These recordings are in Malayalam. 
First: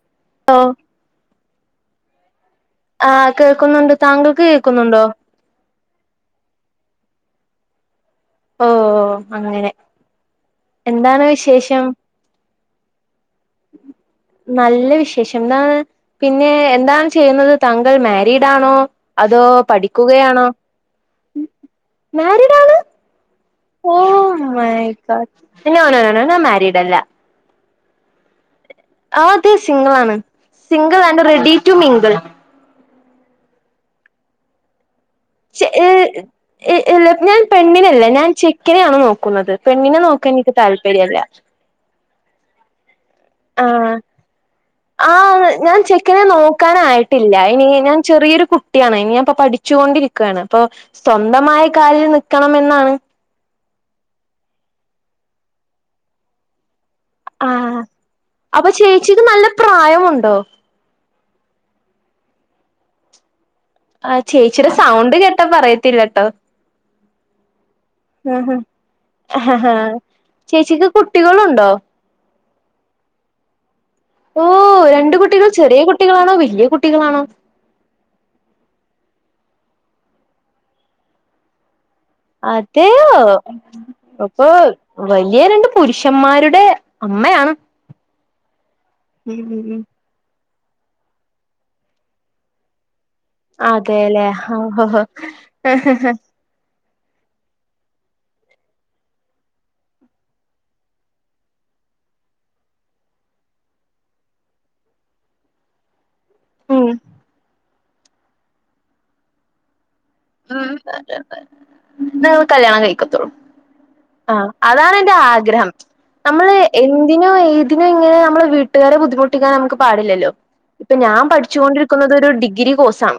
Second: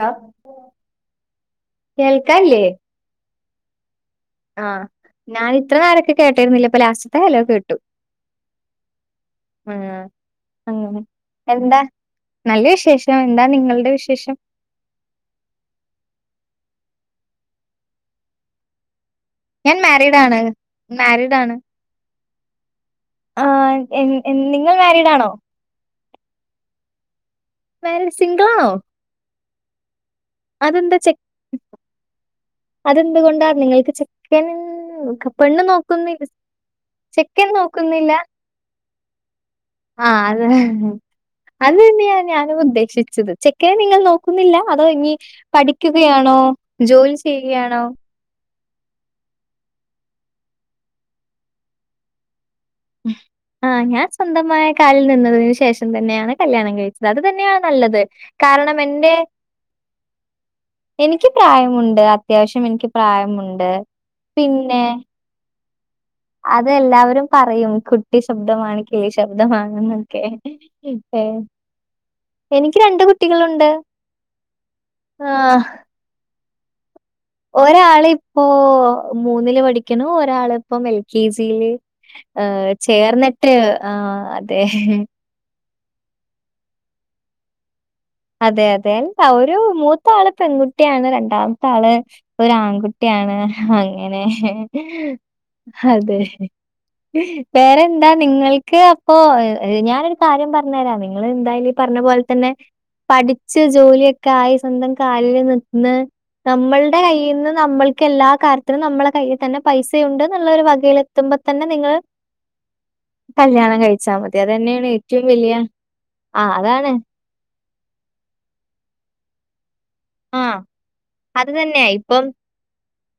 ആ ആഹ്. കേൾക്കനില്ലേ. ആഹ് കേൾക്കുന്നുണ്ട്. താങ്കൾക്ക് ആഹ് കേൾക്കുന്നുണ്ടോ ഞാൻ ഇത്ര നേരൊക്കെ കേട്ടിരുന്നില്ല ഇപ്പോ ലാസ്റ്റ് പ്പൊ ഹലോ കേട്ടു. ഓ അങ്ങനെ ആഹ് അങ്ങനെ എന്താണ് എന്താ വിശേഷം. നല്ല വിശേഷം. എന്താ നിങ്ങളുടെ വിശേഷം നല്ല വിശേഷം എന്നാ പിന്നെ എ എന്താണ് ചെയ്യുന്നത് താങ്കൾ മാരിഡ് ആണോ? അതോ ഞാൻ മാരീഡ് ആണ് പഠിക്കുകയാണോ? മാരീഡ് ആണ് മാരീഡ് ആണ്? ആഹ് ഓ എൻ എൻ മൈ നിങ്ങൾ മാരീഡ് ഗോഡ് ആണോ നോ നോ നോ. ഞാൻ മാരീഡ് അല്ല. വേറെ സിംഗിൾ ആണോ? അതെ സിംഗിൾ ആണ്. Single and ready to mingle അതെന്തു കൊണ്ട നിങ്ങക്ക് ചെക്കന് ച്ചെ ഏ ല്ല ഞാൻ ചെക്കൻ പെണ്ണിനെയല്ല നോക്കുന്നില്ല ഞാൻ ചെക്കനെയാണ് നോക്കുന്നത് പെണ്ണിനെ ആഹ് നോക്കാൻ അത് എനിക്ക് താല്പര്യവില്ല ച്ചത് ചെക്കനെ നിങ്ങൾ നോക്കുന്നില്ല അതോ ഇനി പഠിക്കുകയാണോ ജോലി ചെ ല്ല ഇനി ഞാൻ ചെറിയൊരു കുട്ടിയാണ് ഇനിയപ്പോ പഠിച്ചുകൊണ്ടിരിക്കയാണ് അപ്പോ സ്വന്തമായി കാലിൽ നി ക്കണം എന്നാണ് ആ ഞാൻ സ്വന്തമായ കാലിൽ നിന്നതിനു ശേഷം തന്നെയാണ് കല്യാണം കഴി ച്ചത് അത് തന്നെയാണ് ആഹ് നല്ലത് അപ്പൊ കാരണം എന്റെ ചേച്ചിക്ക് നല്ല പ്രായമുണ്ടോ? എനി എനിക്ക് പ്രായമുണ്ട് അത്യാവശ്യം എനിക്ക് പ്രായമുണ്ട് ആ ചേച്ചിടെ സൗണ്ട് കേട്ടാ പറയ അതെല്ലാവരും പറയും കുട്ടി ആഹ് ശബ്ദമാണ് കിളി ആഹ് ശബ്ദമാണെന്നൊക്കെ ചേച്ചിക്ക് കുട്ടികളുണ്ടോ? എനിക്ക് രണ്ട് കുട്ടികളുണ്ട് ഓ രണ്ട് കുട്ടികൾ ചെറിയ കുട്ടികളാണോ വല്ല്യ ഒരാള് ഇപ്പോ മൂന്നില് പഠിക്കണു ഒരാള് ഇപ്പം എൽ കെ ജിയില് ഏഹ് അതെയോ ചേർന്നിട്ട് ആഹ് അപ്പൊ അതെ വലിയ രണ്ട് പുരുഷന്മാരുടെ അമ്മയാണ് അതെ അതെ [unintelligible] ഉം ഒരു ഉം ഉം മൂത്ത ആൾ പെൺകുട്ടിയാണ് രണ്ടാമത്തെ ആള് ഒരു ആൺകു ട്ടിയാണ് അങ്ങനെ അതെല്ലേ അതെ വേറെന്താ നിങ്ങൾക്ക് അപ്പൊ ഞാനൊരു കാര്യം പറഞ്ഞേരാം നിങ്ങള് എന്തായാലും ഈ പറഞ്ഞ പോലെ തന്നെ പഠിച്ച് ജോലിയൊക്കെ ആയി സ്വന്തം കാലിൽ നിന്ന് ഉം നമ്മളുടെ കയ്യ്ന്ന് നമ്മൾ എല്ലാ കാര്യത്തിലും നമ്മുടെ കയ്യിൽ തന്നെ പൈസ [unintelligible] കല്യാണം കഴിക്കത്തുള്ളൂ കല്യാണം കഴിച്ചാ ആ മതി. അതന്നെയാണ് അതാണ് എന്റെ ഏറ്റവും വലിയ ആഗ്രഹം ആഹ് നമ്മള് അതാണ്. എന്തിനോ ഇതിന ഇങ്ങനെ നമ്മള വീട്ടുകാരെ ബുദ്ധിമുട്ടിക്കാൻ നമുക്ക് പാടില്ലല്ലോ ആഹ് ഇപ്പൊ ഞാൻ അത് പഠിച്ചുകൊണ്ടിരിക്കുന്നത് ഒരു ഡിഗ്രി കോഴ്സ് ആണ്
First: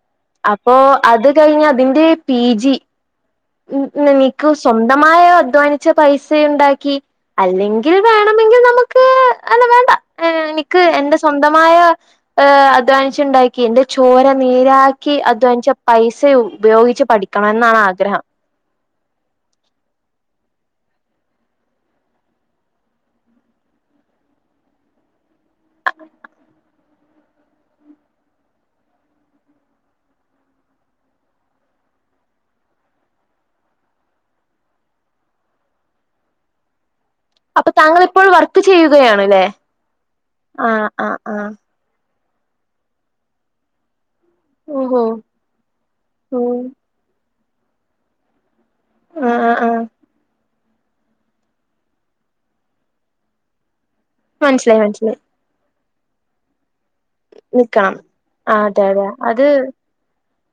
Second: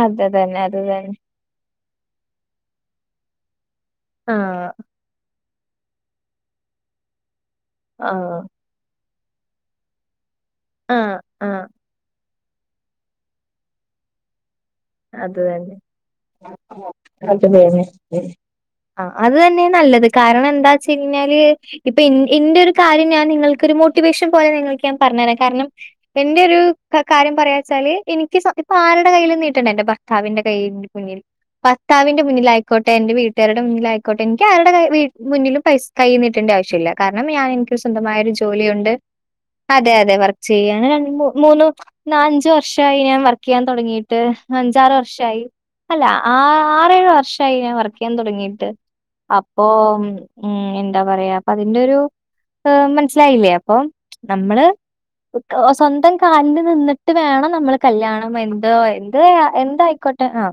അതെതന്നെ അത് തന്നെ അത് കഴിഞ്ഞ് ഇത് പി ജി നിനക്ക് ആഹ്. സ്വന്തമായ അധ്വാനിച്ച പൈസ ഉണ്ടാക്കി അല്ലെങ്കിൽ ആഹ് വേണമെങ്കിൽ നമുക്ക് അത് അല്ല വേണ്ട ഏ എനിക്ക് എന്റെ ആഹ് ആഹ് സ്വന്തമായ അഹ് അധ്വാനിച്ചുണ്ടാക്കി എന്റെ ചോര നീരാക്കി അത് അദ്വനിച്ച തന്നെ പൈസ ഉപയോഗിച്ച് പഠിക്കണം എന്നാണ് ആഗ്രഹം ആ അത് തന്നെ നല്ലത് കാരണം എന്താ വെച്ച് കഴിഞ്ഞാല് ഇപ്പൊ എന്റെ ഒരു കാര്യം ഞാൻ നിങ്ങൾക്കൊരു മോട്ടിവേഷൻ പോലെ നിങ്ങൾക്ക് ഞാൻ പറഞ്ഞു തരാം കാരണം എന്റെ ഒരു കാര്യം പറയാ വെച്ചാല് എനിക്ക് ഇപ്പൊ ആരുടെ കയ്യിൽ എന്റെ ഭർത്താവിന്റെ കയ് മുന്നിൽ ഭർത്താവിന്റെ മുന്നിലായിക്കോട്ടെ എന്റെ വീട്ടുകാരുടെ മുന്നിലായിക്കോട്ടെ എനിക്ക് ആരടെ മുന്നിലും പൈസ കൈനീട്ടണ്ടെ ആവശ്യമില്ല കാരണം ഞാൻ അപ്പൊ എനിക്കൊരു താങ്കൾ സ്വന്തമായ ഇപ്പോൾ ഒരു വർക്ക് ജോലിയുണ്ട് ചെയ്യുകയാണ്ല്ലേ അതെ അതെ വർക്ക് ചെയ്യാണ് ആഹ് ര ആഹ് ആഹ് മൂന്ന് ന്നാ അഞ്ച് വർഷായി ഞാൻ വർക്ക് ചെയ്യാൻ തുടങ്ങിയിട്ട്. അഞ്ചാറ് ഓഹോ വർഷായി അല്ല ആ ഉം ആറേഴ് വർഷം. ഷായി ഞാൻ വർക്ക് ചെയ്യാൻ തുടങ്ങിയിട്ട്. ആഹ് ആഹ് അപ്പൊ ആഹ് ഉം എന്താ പറയാ അപ്പ അതിന്റെ ഒരു മനസ്സിലായില്ലേ അപ്പം നമ്മള് മനസ്സിലായി മനസ്സിലായി [unintelligible] സ്വന്തം കാലിൽ നിന്ന് ട്ട് വേണം നമ്മൾ നിക്കണം കല്യാണം ആഹ് എന്തോ അതെ ആയി അതെ അത് എന്തായിക്കോട്ടെ ആ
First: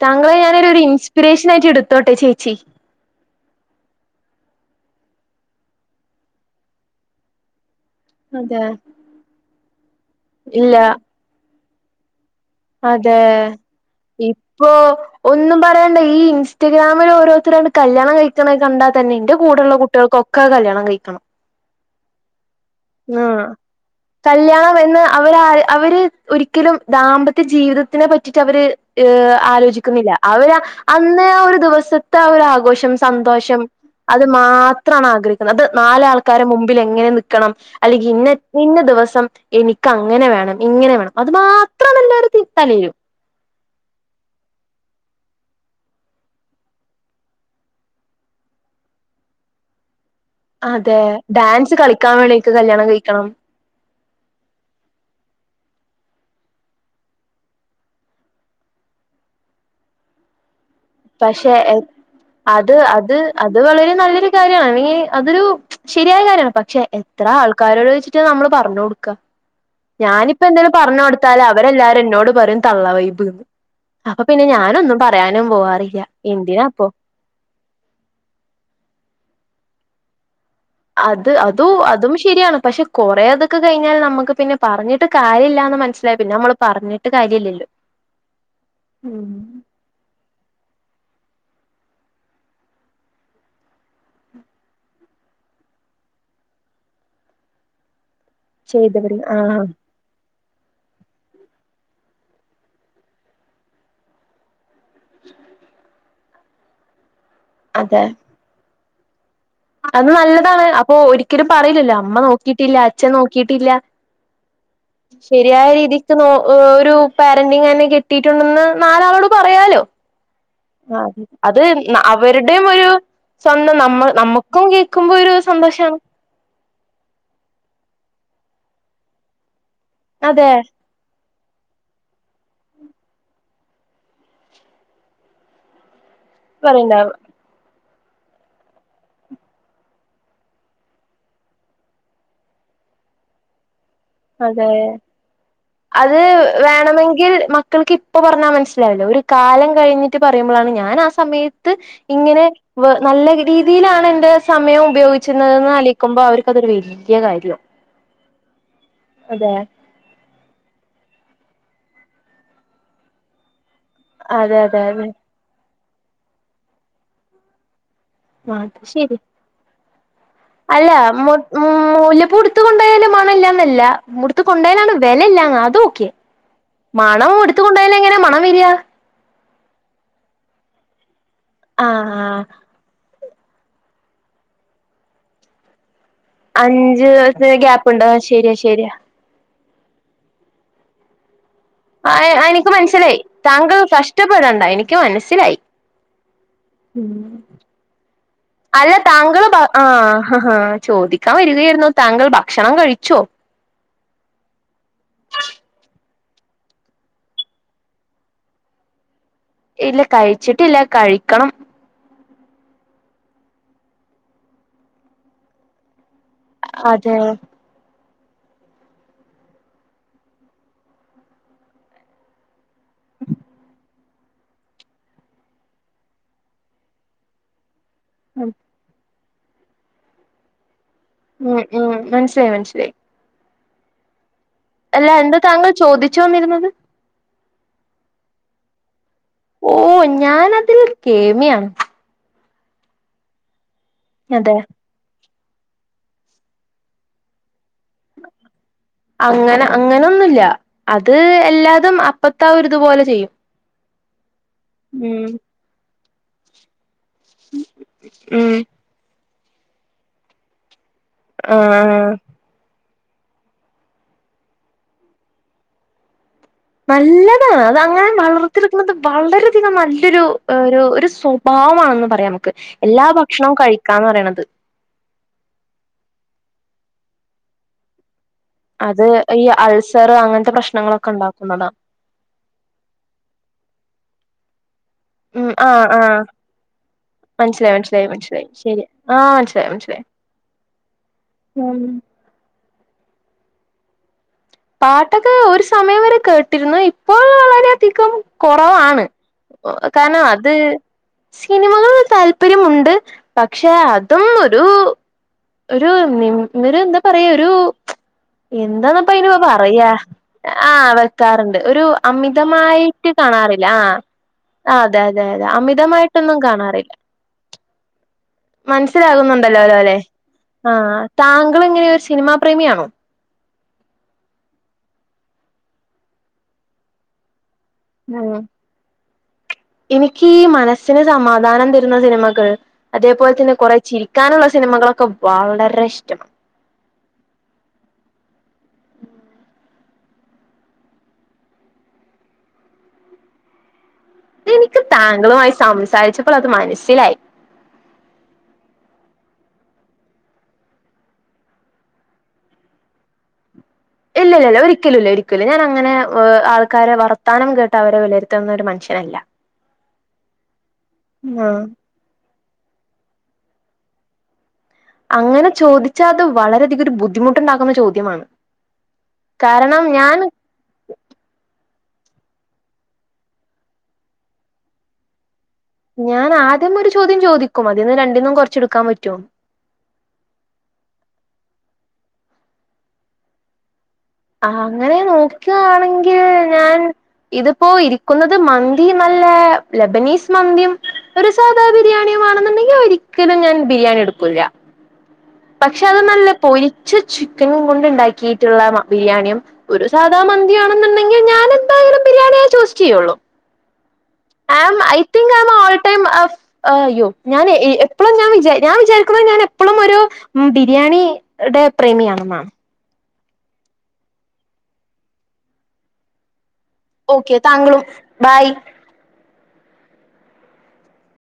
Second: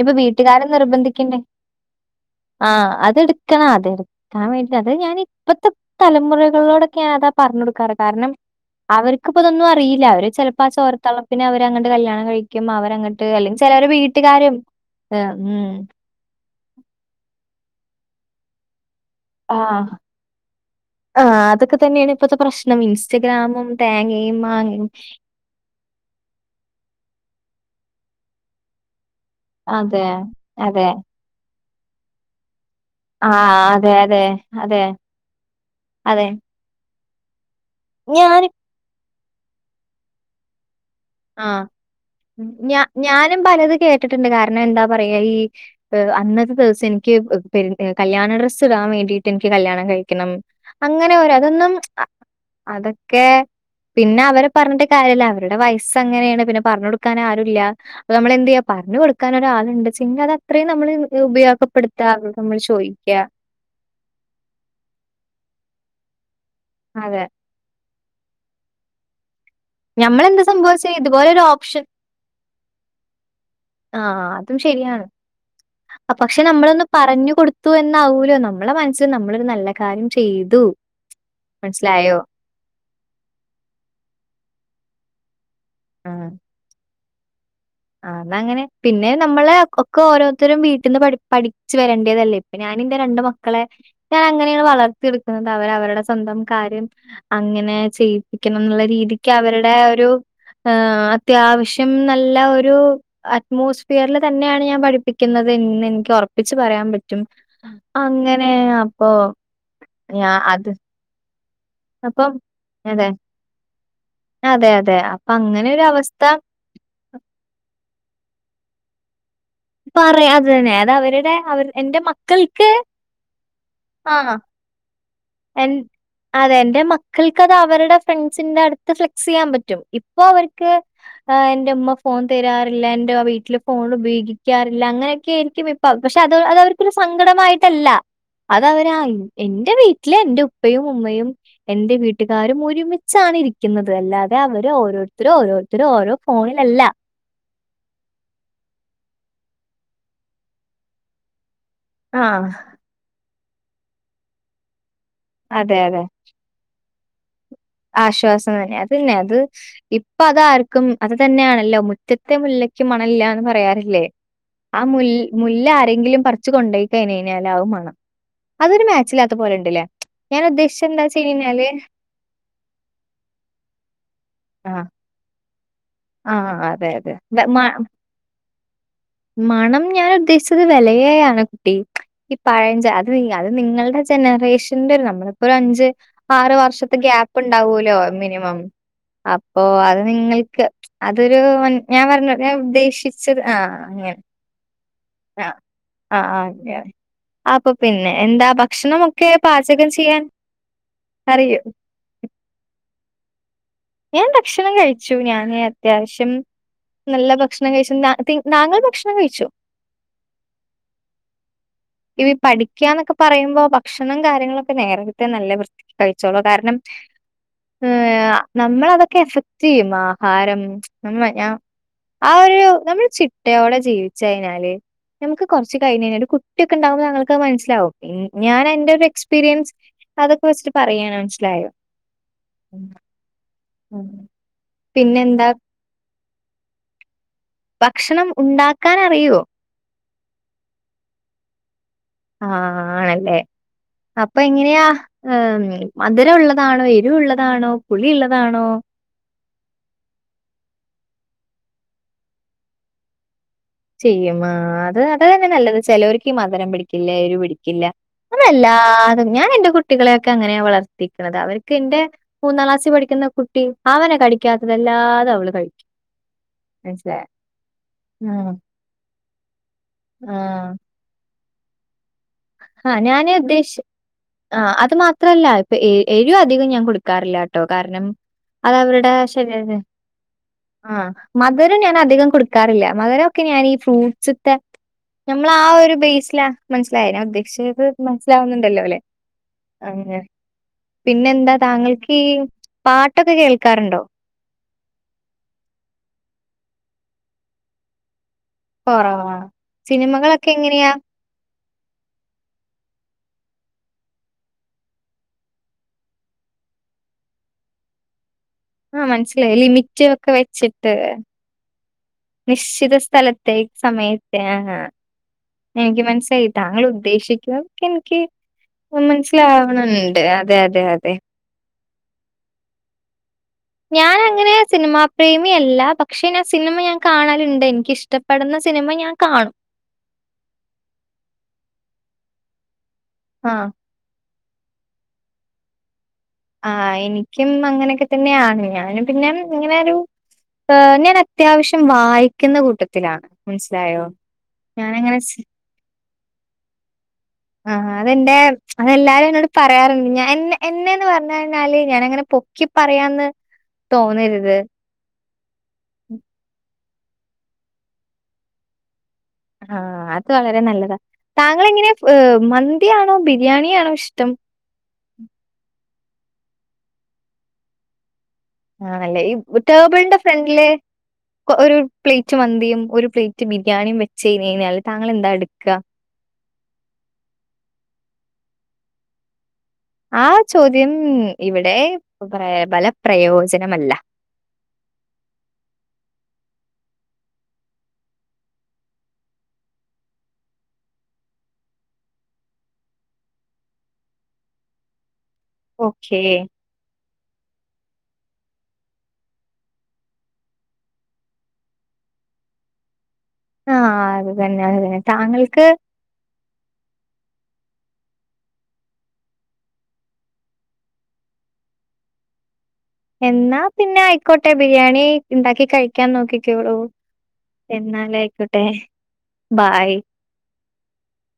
ഇപ്പൊ താങ്കളെ വീട്ടുകാര് ഞാനൊരു ഒരു നിർബന്ധിക്ക്ണ്ടേ ഇൻസ്പിരേഷൻ ആയിട്ട് എടുത്തോട്ടെ ചേച്ചി ആ അത് എടുക്കണ അത് എട്ക്ക അത് ഞാൻ ഇപ്പത്തെ തലമുറകളോടക്കെ ഞാൻ അതാ പറഞ്ഞു കൊടുക്കാറ്. കാരണം അതെ അവർക്ക്പ്പതൊന്നും അറിയില്ല അവര് ചിലപ്പോ ആ ഇല്ല ചോര തെളപ്പിന് അവര് നങ്ങട്ട് കല്യാണം കഴിക്കുന്ന അതെ ഇപ്പോ ഏഹ് ഒന്നും ഉം പറയണ്ട ഈ ഇൻസ്റ്റഗ്രാമിൽ ഓരോരുത്തരാണ് കല്യാണം കഴിക്ക്ണ കണ്ടാ തന്നെ ഇന്റെ കൂടെള്ള ആഹ് കുട്ടികൾക്കൊക്കെ കല്യാണം കഴിക്കണം ആഹ് അതൊക്കെ തന്നെയാണ് ഇപ്പത്തെ പ്രശ്നം. ആ ഇൻസ്റ്റഗ്രാമും തേങ്ങയും കല്യാണം മാങ്ങയും എന്ന് അവര് അവര് ഒരിക്കലും ദാമ്പ ജീവിതത്തിനെ പറ്റിട്ട് അവര് ഏ അതെ. ആലോചിക്കുന്നില്ല അവര് അതെ. അന്ന് ആ ഒരു ദിവസം സത്തെ ആ ഒരു ആഘോഷ സന്തോഷം ആഹ് അതെ അത് അതെ. അതെ മാത്രാണ് ആഗ്രഹിക്കുന്നത് അത് നാല് അതെ. ആൾക്കാരെ മുമ്പിൽ എങ്ങനെ നി ക്കണം അല്ലെങ്കിൽ ഇന്ന ഞാന് ഇന്ന ദിവസം എനിക്ക് അങ്ങനെ വേണം ഇങ്ങനെ വേണം അത് മാത്രാണ് എല്ലാരും ഞ തലേലും ഞാനും പലത് കേട്ടിട്ടുണ്ട് കാരണം എ എന്താ പറയാ ഈ അന്നത്തെ ദിവസം എനിക്ക് കല്യാണ ഡ്രസ്സ് ഇടാൻ വേണ്ടീട്ട് എനിക്ക് കല്യാണം കഴി ക്കണം അതെ അങ്ങനെ ഒര് അതൊന്നും ഡാൻസ് കളിക്കാൻ വേണ്ടിക്ക് കല്യാണം അതൊക്കെ കഴിക്കണം പിന്നെ അവരെ പറഞ്ഞിട്ട് കാര്യല്ല അവര് അവരുടെ വയസ് ഇപ്പം അങ്ങനെയാണ് പിന്നെ പറഞ്ഞു കൊടുക്കാൻ ആരുല്ല അപ്പം നമ്മള് എന്ത് ചെയ്യാ പറഞ്ഞു കൊടുക്കാൻ ഒരാളുണ്ട്ച ങ്ങള് പക്ഷെ നമ്മള് അത് അത് ചോദിക്ക്യ. അത് വളരെ നല്ലൊരു കാര്യാണങ്കി അതൊരു ശരിയായ കാര്യ പക്ഷെ അതെ. എത്ര ആൾക്കാരോട് ചോദിച്ചിട്ടാ നമ്മള് പറഞ്ഞ് കൊടുക്കാ ഞമ്മളെന്ത് ഞാനിപ്പ എന്തേലും സംഭവിച്ചേ പറഞ്ഞ് ഇതുപോലൊരു കൊടുത്താല് ഓപ്ഷൻ അവരെല്ലാരും എന്നോട് പറയും തള്ളവൈബ്ന്ന് ആ അപ്പൊ പിന്നെ അതും ഞാനൊന്നും ശരിയാണ്. പറയാനും പോവാറ പക്ഷെ നമ്മളൊന്ന് പറഞ്ഞു കൊടുത്തു എന്നാവൂലോ നമ്മളെ മനസ്സി നമ്മളൊരു നല്ല കാര്യം ചെയ് അത് അതു അതും ശെരിയാണ് പക്ഷെ കൊറെ അതൊക്കെ കഴിഞ്ഞാൽ നമുക്ക് പിന്നെ പറഞ്ഞിട്ട് കാര്യല്ല മനസിലായിപിന്നെ നമ്മള് പറഞ്ഞ് ട്ട് കാര്യല്ലല്ലോ ആ ന്നങ്ങനെ പിന്നെ നമ്മള് ഒക്കെ ഓരോ ത്തരും വീട്ടിന്ന് പഠിപ്പി പഠിച്ചു വരേണ്ടേതല്ലേ ഇപ്പൊ ഞാനിന്റെ രണ്ട് മക്കളെ ഞാൻ അങ്ങനെയാണ് വളർത്തിയെടുക്കുന്നത് അവർ അവരുടെ സ്വന്തം കാര്യം അങ്ങനെ ചെയ [unintelligible] എന്നുള്ള ചെയ്തവര് രീതിക്ക് ആഹ് അവരുടെ ഒരു ആഹ് അത്യാവശ്യം നല്ല ഒ രു ആറ്റ്മോസ്ഫിയറിൽ തന്നെയാണ് ഞാൻ പഠി പ്പിക്കുന്നത് ന്ന് ഇനിക്ക് ഒറപ്പ പ്പിച്ച് പറയാൻ പ റ്റും അതെ അങ്ങനെ ഓ അത് നല്ലതാണ് അപ്പൊ ഒരി ഒരിക്കലും പറയില്ലല്ലോ അമ്മ അപ്പം നോക്കിയിട്ടില്ല അതെ അച്ഛൻ നോക്കിയിട്ടില്ല അതെ അതെ അപ്പൊ ശരിയായ അങ്ങനെ ഒരു രീതിക്ക് അവസ്ഥ നോ ഒരു പാരന്റിങ്ങനെ കിട്ടിട്ടുണ്ടന്ന് നാലാളോട് പറയാലോ പറയാ അത അതന്നെ അത് ആ അവരുടെ അത് അവർ എൻ്റെ അവരുടെയും മക്കൾക്ക് ഒരു സ്വന്തം നമ്മ നമ്മുക്കും ഈ എന്റെ അതെ എന്റെ മക്കൾക്കത് അവരുടെ ഫ്രണ്ട്- ഫ്രണ്ടസിന്റെ അടുത്ത് ഫ്ലക്സ് ചെയ്യാൻ പറ്റും ഇപ്പൊ അതെ അവർക്ക് ആ് എന്റെമ്മ ഫോൺ തരാറില്ല എന്റെ വീട്ടില് ഫോൺ ഉപയോഗിക്കാറില്ല അങ്ങനെയൊക്കൊയിരിക്കും ഇപ്പൊ പക്ഷെ അത് അത് അവർക്കൊരു പറയണ്ടാവും സങ്കടമായിട്ടല്ല അതവരാ എൻറെ വീട്ടിൽ എന്റെ ഉപ്പയും ഉമ്മയും എന്റെ വീട്ടുകാരും ഒരുമിച്ചാണ് ഇരിക്കുന്നത് അല്ലാതെ അവര് അതെ ഓരോരുത്തരും ഓരോരുത്തരും ഓരോ അത് ഫോണിലല്ല. വേണമെങ്കിൽ മക്കൾക്ക് ഇപ്പൊ പറഞ്ഞാൽ മനസ്സിലാവില്ല ഒരു- കാലം കഴിഞ്ഞിട്ട് പറയുമ്പോഴാണ് ഞാൻ ആ സമയത്ത് സമയത്ത് ഇങ്ങനെ ആഹ്. നല്ല രീതിയിലാണ് എന്റെ സമയം ഉപയോഗുന്നത് അതെ അതെ. ആലോചിക്കുമ്പോ അവർക്കതൊരു വല്യ വല്യ കാര്യമാ ആശ്വാസം അതന്നെ അത് ഇപ്പൊ അതാർക്കും അത- തന്നെയണല്ലോ മുറ്റത്തെ മുല്ലയ്ക്ക് മണമില്ലാന്ന് പറയാറ- പറയില്ലേ അതെ അതെ ആ അതെ മുല്ല- എന്തെങ്കിലും പറിച്ച് കൊണ്ടോയി കഴിഞ്ഞൽ ആവും മണം അതൊരു അത് ശരി മാച്ചില്ലാത്ത പോലെ ഉണ്ടല്ലേ അല്ല ഉ മൂല്ല പൂ പൊടു മുറ്റത്തു കൊണ്ടയാലും മണല്ലന്നല്ല മുറത്ത് കൊണ്ട ആഹ് പോയാലാണ് വില ല്ലങ്ങ് അതു ആഹ് അതെ അതെ. മണം വെ മ എടുത്ത കൊണ്ടായാലങ്ങനാ മണം വരിക മണം ഞാൻ ഉദ്ദേശിച്ചത് വിലയെയാണ് ആ ഈ ആ പഴഞ്ച അത് നിങ്ങളുടെ ജനറേഷന്റെ ഒരു നമ്മളിപ്പോ ഒരു അഞ്ച് ആറ് വർഷത്തെ അഞ്ച് ഗ്യാപ്പ് ഉണ്ടാവൂല്ലോ ഗ്യാപ്പുണ്ട് ശരിയാ മിനിമം ശരിയാ അ ഓ അത് നിങ്ങൾക്ക് അതൊരു മൻ ഞാൻ ആ പറഞ്ഞ ഞാൻ എനിക്ക് മനസ്സിലായി ഉദ്ദേശിച്ചത് ആഹ് താങ്കൾ അങ്ങനെ. കഷ്ടപ്പെടണ്ട എനിക്ക് മനസ്സിലായി ആഹ് ആഹ് ആഹ് അങ്ങനെ. അപ്പൊ പിന്നെ എന്താ അല്ല ഭക്ഷണമൊക്കെ താങ്കൾ ആ പാചകം ചെയ്യാൻ ഹ ചോദിക്കാൻ അറിയോ? വരികയായിരുന്നു താങ്കൾ ഭക്ഷണം കഴിച്ചോ ഞാൻ ഭക്ഷണം കഴിച്ചു ഞാന് അത്യാവശ്യം നല്ല ഭക്ഷണം കഴിച്ചു താങ്കൾ ഭക്ഷണം കഴിച്ചു ഇല്ല കഴിച്ചിട്ട് ഇല്ല കഴിക്കണം ഈ പഠിക്കന്നൊക്കെ പറയുമ്പോ ഭക്ഷണം കാര്യങ്ങളൊക്കെ നേരത്തെ നല്ല വൃത്തിക്ക് കഴി ച്ചോണം കാരണം അതെ നമ്മളതൊക്കെ എഫക്ട് ചെയ്യും ആഹാരം ന ഞ ആ ഒരു നമ്മൾ ചിട്ടയോടെ ജീവിക്കു ച്ചഴിഞ്ഞാല് നമുക്ക് കുറച്ച് കഴഞ്ഞല് കു കുട്ടി ഒക്ക ഉണ്ടാവുമ്പോൾ ഞങ്ങൾക്കത് മനസിലാവും ഞാൻ എന്റെ ഒരു എക്സ് എക്സ്പീരിയൻസ് അതൊക്ക വച്ചിട്ട് ഉം ഉം മനസ്സിലായി മനസ്സിലായി അ അല്ല എന്ത് താങ്കൾ ചോദി ച്ചുന്നിരുന്നത് ഭക്ഷണം ഉണ്ടാക്കാന യ്യോ ഓ ഞാനതിൽ കേമിയാണ് ആണല്ലേ അപ്പൊ അതെ എങ്ങനെയാ ഏമ് മധുരൊള്ളതാണോ എരുവുള്ളതാണോ പുളിള്ളതാണോ അങ്ങനെ അങ്ങനെന്നുല്ല അത് എല്ലാതും അപ്പത്ത ഒരു ഇതുപോലെ ചെയ്യും ചെയ്യും. ആ അത് അത ഉം എന്നെ നല്ലത് ചെലോര് ക്ക്‌ മധുരം പിടി ക്കില്ല എരു പിടിക്കില്ല ഉം നമ്മളെല്ലാതെ ഞാ എന്റെ കുട്ടികളൊക്കെ അങ്ങനെ വളർ ത്തിക്ക്‌ണത്. അവർക്ക് എന്റെ ആ മൂന്നാം ക്ലാസി പഠിക് ക്യുന്ന കുട്ടി അവരെ കടിക്കാത്തതല്ലാതെ അവള് കഴിക്കും. മനസ്സിലായോ? നല്ലതാണ് അതങ്ങൻ ആണോ? വളർത്തിട് [unintelligible] വളരെ ഇത് നല്ലൊരു ആ. അ ഒരു ഒരു സൊ ഭാവാണെന്ന് പറയാമോ ആ ഞാന് ഉദ്ദേശി ആ അത് മാത്രല്ല ഇപ്പ ഏ എരി അധികം ഞാൻ കൊടുക്കാറില്ലാട്ടോ കാരണം. അത് അവരുടെ ഈ ശരിരം അൾസർ അങ്ങനത്തെ ആ പ്രശ്നങ്ങളൊക്കെ ഉണ്ടാക്കുന്നതാ മധുരം ഞാൻ അധികം കൊടുക്കാറില്ല മധുരോക്കെ ഞാനീ ഫ്രൂട്ട്സിട്ട ഉം നമ്മളാ ആഹ് ഒരു ആഹ് ബേസിലാ മനസ്സിലായ [unintelligible] മനസ്സിലായി [unintelligible] മനസ്സിലായി മനസ്സിലായി ശരി മനസ്സിലാവുന്നുണ്ടല്ലോ അല്ലെ ആഹ് മനസ്സിലായി മനസ്സിലായി അങ്ങനെ പിന്നെ എന്താ ഉം താങ്കൾക്കീ പാട്ടൊക്കെ കേൾക്കാറുണ്ടോ പാട്ടൊക്കെ ഒരു സമയം വരെ കേട്ടിരുന്നു ഇപ്പോൾ വളരെയധികം കുറവാണ് കൊറവാ. കാരണം സിനിമകളൊക്കെ അത് എങ്ങനെയാ? സിനിമകൾ താല്പര്യമുണ്ട് പക്ഷേ അതും ഒരു ഒരു മിം എന്താ പറയാ ഒരു എന്താന്നപ്പയ് ലെ ലിമിറ്റൊക്കെ വെച്ചിട്ട് ഒരു നിശ്ചിത അമിതമായിട്ട് സ്ഥലത്തെ കാണാറില്ല ആഹ് സമയത്ത ആ ആഹ് അതെ അതെ അതെ എനിക്ക് അമിതമായിട്ടൊന്നും മനസ്സിലായി താങ്കൾ ഉദ്ദേശിക്കുക എനിക്ക് മനസ്സിലാകുന്നുണ്ടല്ലോല്ലോ അല്ലെ മനസ്സിലാവണുണ്ട്. അതെ, ആ അതെ, അതെ. താങ്കള് എങ്ങനെയൊ ഒരു സിനിമാ പ്രേമിയാണോ ഞാനങ്ങനെ സിനിമാ പ്രേമിയല്ല പക്ഷെ ഞാൻ സിനിമ ഞാൻ കാണാലുണ്ട് ഉം എനിക്കിഷ്ടപ്പെടുന്ന സിനിമ ഞാൻ കാണും എനിക്ക് ഈ മനസ്സിന് സമാധാനം തരുന്ന സിനിമകൾ അതേപോലെ ആ. തന്നെ കുറ ചിരിക്കാനുള്ള സിനി സിനിമകളൊക്കെ വളരെ ഇഷ്ടമാണ് ആ എനിക്കും അങ്ങനെയൊക്കെ തന്നെയാണ് ഞാനും പിന്നെ ഇങ്ങനെ ഒരു ഞാൻ അത്യാവശ്യം വായിക്കുന്ന കൂട്ടത്തിലാണ് മനസ്സിലായോ എനിക്ക് ഞാനങ്ങനെ സ് താങ്കളുമായി സംസാരിച്ചപ്പോൾ അത് മനസ്സിലായി ആ അതെന്റെ അതെല്ലാരും എന്നോട് പറയാറുണ്ട് ഞാൻ എന്നെന്ന് പറഞ്ഞഞ്ഞാല് ഞാനങ്ങനെ പൊക്കി പറയാന്ന് തോന്നരുത് ഇല്ലല്ല ഒരിക്കലുല്ല ഒരിക്കലു ഞാൻ അങ്ങനെ ആൾ ആൾക്കാരെ വർത്താനം കേട്ട് അവരെ വിലരുത്തുന്ന ഒരു മനഷ്യനല്ല ആ അത് വളരെ നല്ലതാ ആഹ് മന്തിയാണോ ബിരിയാണിയാണോ ഇഷ്ടം അങ്ങനെ ചോദി ച്ചാ അത് വരെയധികം ഒരു ബുദ്ധിമുട്ടുണ്ടാക്കുന്ന ചോദ്യമാണ് ആ അല്ലേ ഈ കാരണം ഞാൻ ടേബിളിന്റെ ഫ്രണ്ടിലെ ഒരു പ്ലേറ്റ് മന്തിയും ഒരു പ്ലേറ്റ് ബിരിയാണിയും വെച്ച് കഴിഞ്ഞാല് താങ്കൾ എന്താ എടു ഞാൻ ആ ആദ്യം ഒരു ചോദ്യം ചോദിക്കും അതിൽന്ന് രണ്ടിന്നും കുറച്ചെടുക്കാൻ പറ്റോ ആ ചോദ്യം ഇവിടെ ഫലപ്രയോജനമല്ല ആ അങ്ങനെ നോക്കുകയാണെങ്കിൽ ഞാൻ ഇതിപ്പോ ഇരിക്കുന്നത് മന്തിയും അല്ല ലബനീസ് മന്തിയും ഒരു സാധാ ബിരിയാണിയും ആണെന്നുണ്ടെങ്കിൽ ഒരിക്കലും ഞാൻ ബിരിയാണി എടുക്കൂല്ല പക്ഷെ അത് ഓക്കേ. നല്ല പൊരിച്ച ചിക്കനും കൊണ്ട് ഉണ്ടാക്കി യിട്ടുള്ള ബിരിയാണിയും ഒരു സാധാ മന്തിയാണെന്നുണ്ടെങ്കിൽ ഞാൻ നെന്തായാലും ബിരിയാണിയ ചൂസ് ചെയ്യുള്ളൂ ആഹ് അത് തന്നെ ആം അത് തന്നെ. ഐതിങ്ക് ആം എ താങ്കൾക്ക് ഓൾ ടൈം അ അയ്യോ ഞാൻ എപ്പളും ഞാൻ വിചാ ഞാൻ വിചാരിക്കുന്നത് ഞാൻ എപ്പളും ഒരു ഉം ബിരിയാണി ഡേ പ്രേമിയാണെന്നാണ് എന്നാ പിന്നെ ആയിക്കോട്ടെ ബിരിയാണി ഉണ്ടാക്കി കഴിക്കാൻ നോക്കി ഓക്കെ താങ്കളും ബായ് ബായ്